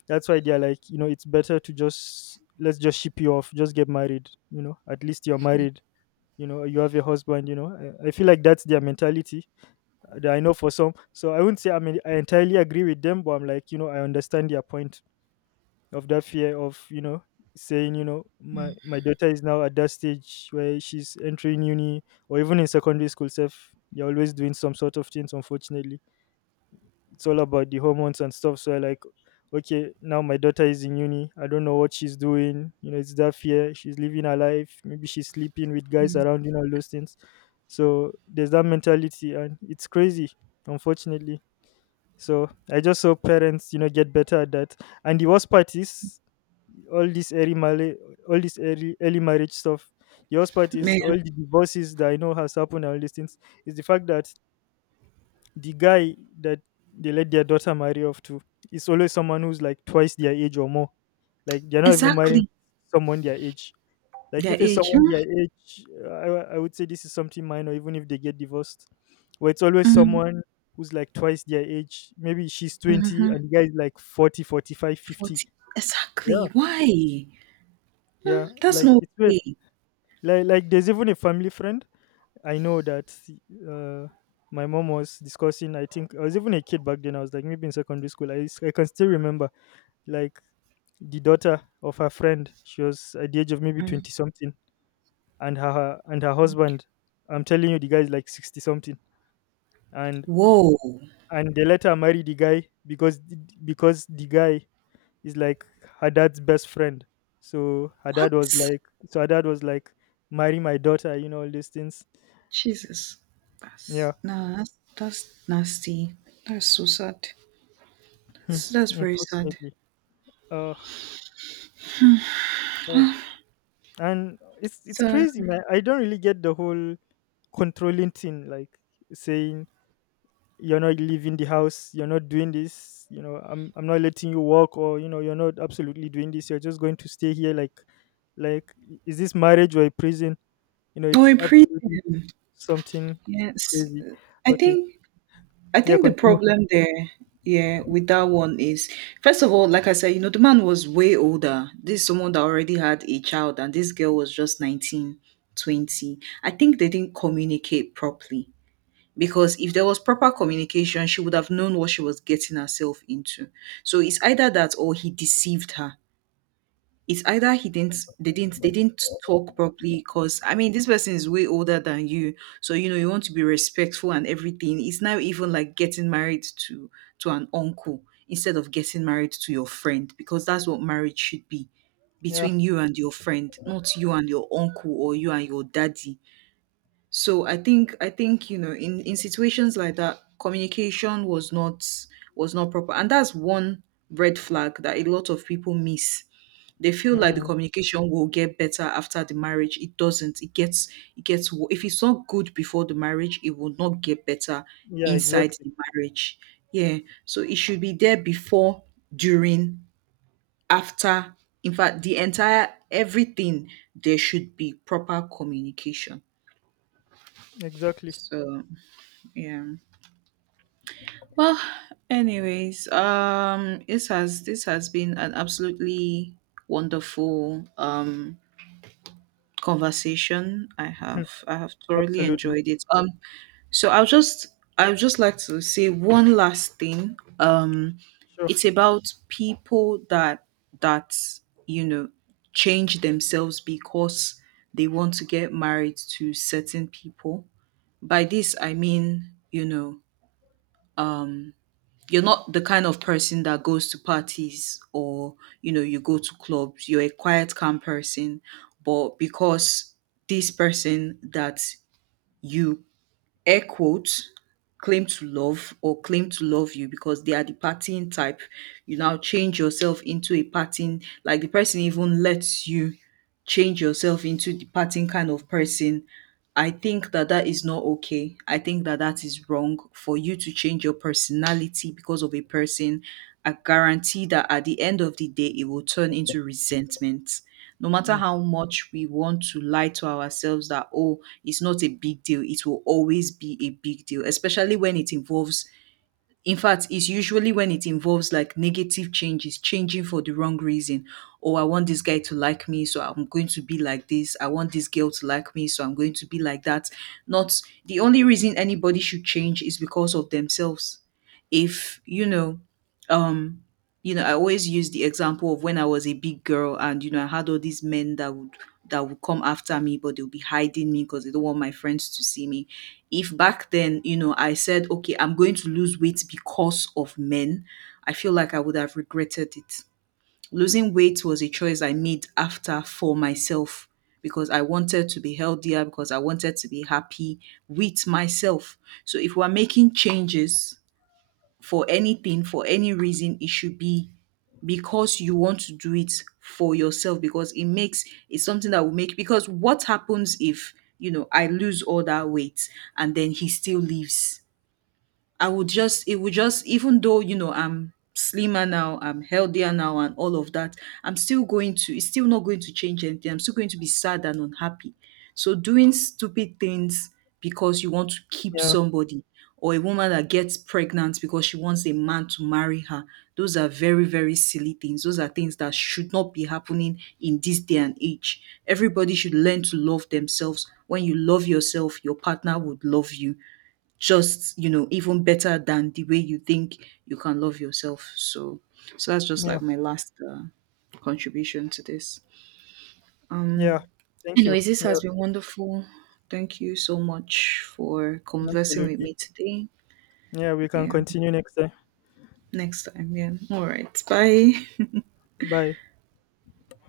That's why they're like, it's better to just, let's just ship you off, just get married. At least you're married. You have a husband. I feel like that's their mentality, that I know for some. So I wouldn't say I mean I entirely agree with them, but I'm like, I understand their point of that fear of, saying, my daughter is now at that stage where she's entering uni, or even in secondary school self, they're always doing some sort of things, unfortunately. It's all about the hormones and stuff. So I like, okay, now my daughter is in uni. I don't know what she's doing. It's that fear. She's living her life. Maybe she's sleeping with guys around, all those things. So there's that mentality and it's crazy, unfortunately. So I just hope parents, get better at that. And the worst part is all this early marriage, all this early marriage stuff. The worst part
Yeah.
is all the divorces that I know has happened and all these things is the fact that the guy that they let their daughter marry off to is always someone who's like twice their age or more. Like, they're not even marrying
Exactly.
someone their age. Like,
Their
if it's
age. Mm,
someone their age, I would say this is something minor, even if they get divorced. But it's always
mm,
someone who's like twice their age. Maybe she's 20
mhm,
and the guy is like 40, 45, 50.
40. Exactly.
Yeah,
Why?
yeah.
That's
Like,
not
it's weird.
okay.
Like, there's even a family friend I know that, uh, my mom was discussing. I think I was even a kid back then. I was, like, maybe in secondary school. I can still remember, like, the daughter of her friend. She was at the age of maybe
Mm.
20 something, and her husband. I'm telling you, the guy is like 60 something, and
Whoa.
and they let her marry the guy because the guy is like her dad's best friend. So her dad was
What?
like, so her dad was like, marry my daughter, you know all these things.
Jesus.
Yeah.
That's nah, that's nasty. That's so sad.
Hmm,
That's very sad.
unfortunately. Uh, uh, and it's
So,
crazy, man. I don't really get the whole controlling thing, like saying, you're not leaving the house, you're not doing this, I'm not letting you walk, or you're not absolutely doing this, you're just going to stay here, like, like is this marriage or a prison?
oh,
It's
in prison.
absolutely something
Yes,
crazy.
I
Okay.
think I
Yeah,
think the
continue.
problem there, yeah, with that one is first of all, like I said, you know, the man was way older. This is someone that already had a child, and this girl was just 19, 20. I think they didn't communicate properly because if there was proper communication, she would have known what she was getting herself into. So it's either that or he deceived her. It's either he didn't they didn't they didn't talk properly because I mean this person is way older than you, so you know you want to be respectful and everything. It's now even like getting married to an uncle instead of getting married to your friend, because that's what marriage should be,
Yeah.
between you and your friend, not you and your uncle or you and your daddy. So I think you know in situations like that communication was not proper, and that's one red flag that a lot of people miss. They feel like the
Mm.
communication will get better after the marriage. It doesn't. It gets if it's not good before the marriage, it will not get better
Yeah.
inside
Exactly,
the marriage. Yeah. So it should be there before, during, after. In fact, the entire everything there should be proper communication.
exactly.
So yeah. Well, anyways, this has been an absolutely wonderful conversation. I
Hmm.
have I have thoroughly
Absolutely.
enjoyed it. So I'll just I would just like to say one last thing.
Sure.
It's about people that that you know change themselves because they want to get married to certain people. By this I mean, you know, you're not the kind of person that goes to parties or, you know, you go to clubs. You're a quiet, calm person, but because this person that you air quotes claim to love or claim to love you because they are the partying type. You now change yourself into a partying, like the person even lets you change yourself into the partying kind of person. I think that that is not okay. I think that that is wrong for you to change your personality because of a person. I guarantee that at the end of the day, it will turn into resentment. No matter
Mm.
how much we want to lie to ourselves that, oh, it's not a big deal, it will always be a big deal, especially when it involves in fact, it's usually when it involves like negative changes, changing for the wrong reason. Oh, I want this guy to like me, so I'm going to be like this. I want this girl to like me, so I'm going to be like that. Not the only reason anybody should change is because of themselves. If, um, you know, I always use the example of when I was a big girl and, you know, I had all these men that would come after me, but they'll be hiding me because they don't want my friends to see me. If back then, you know, I said, okay, I'm going to lose weight because of men, I feel like I would have regretted it. Losing weight was a choice I made after for myself because I wanted to be healthier, because I wanted to be happy with myself. So if we're making changes, for anything, for any reason, it should be because you want to do it for yourself, because it makes it's something that will make, because what happens if, you know, I lose all that weight and then he still leaves? I would just, it would just, even though, you know, I'm slimmer now, I'm healthier now, and all of that, I'm still going to, it's still not going to change anything. I'm still going to be sad and unhappy. So, doing stupid things because you want to keep
Yeah,
somebody, or a woman that gets pregnant because she wants a man to marry her, those are very, very silly things. Those are things that should not be happening in this day and age. Everybody should learn to love themselves. When you love yourself, your partner would love you just, you know, even better than the way you think you can love yourself. So, so that's just
yeah,
like my last contribution to this.
yeah. Thank you.
Anyways, this
Yeah,
has been wonderful. Thank you so much for conversing with
absolutely.
me today.
Yeah, we can
Yeah,
continue next time.
next time. Yeah. All right. Bye.
Bye.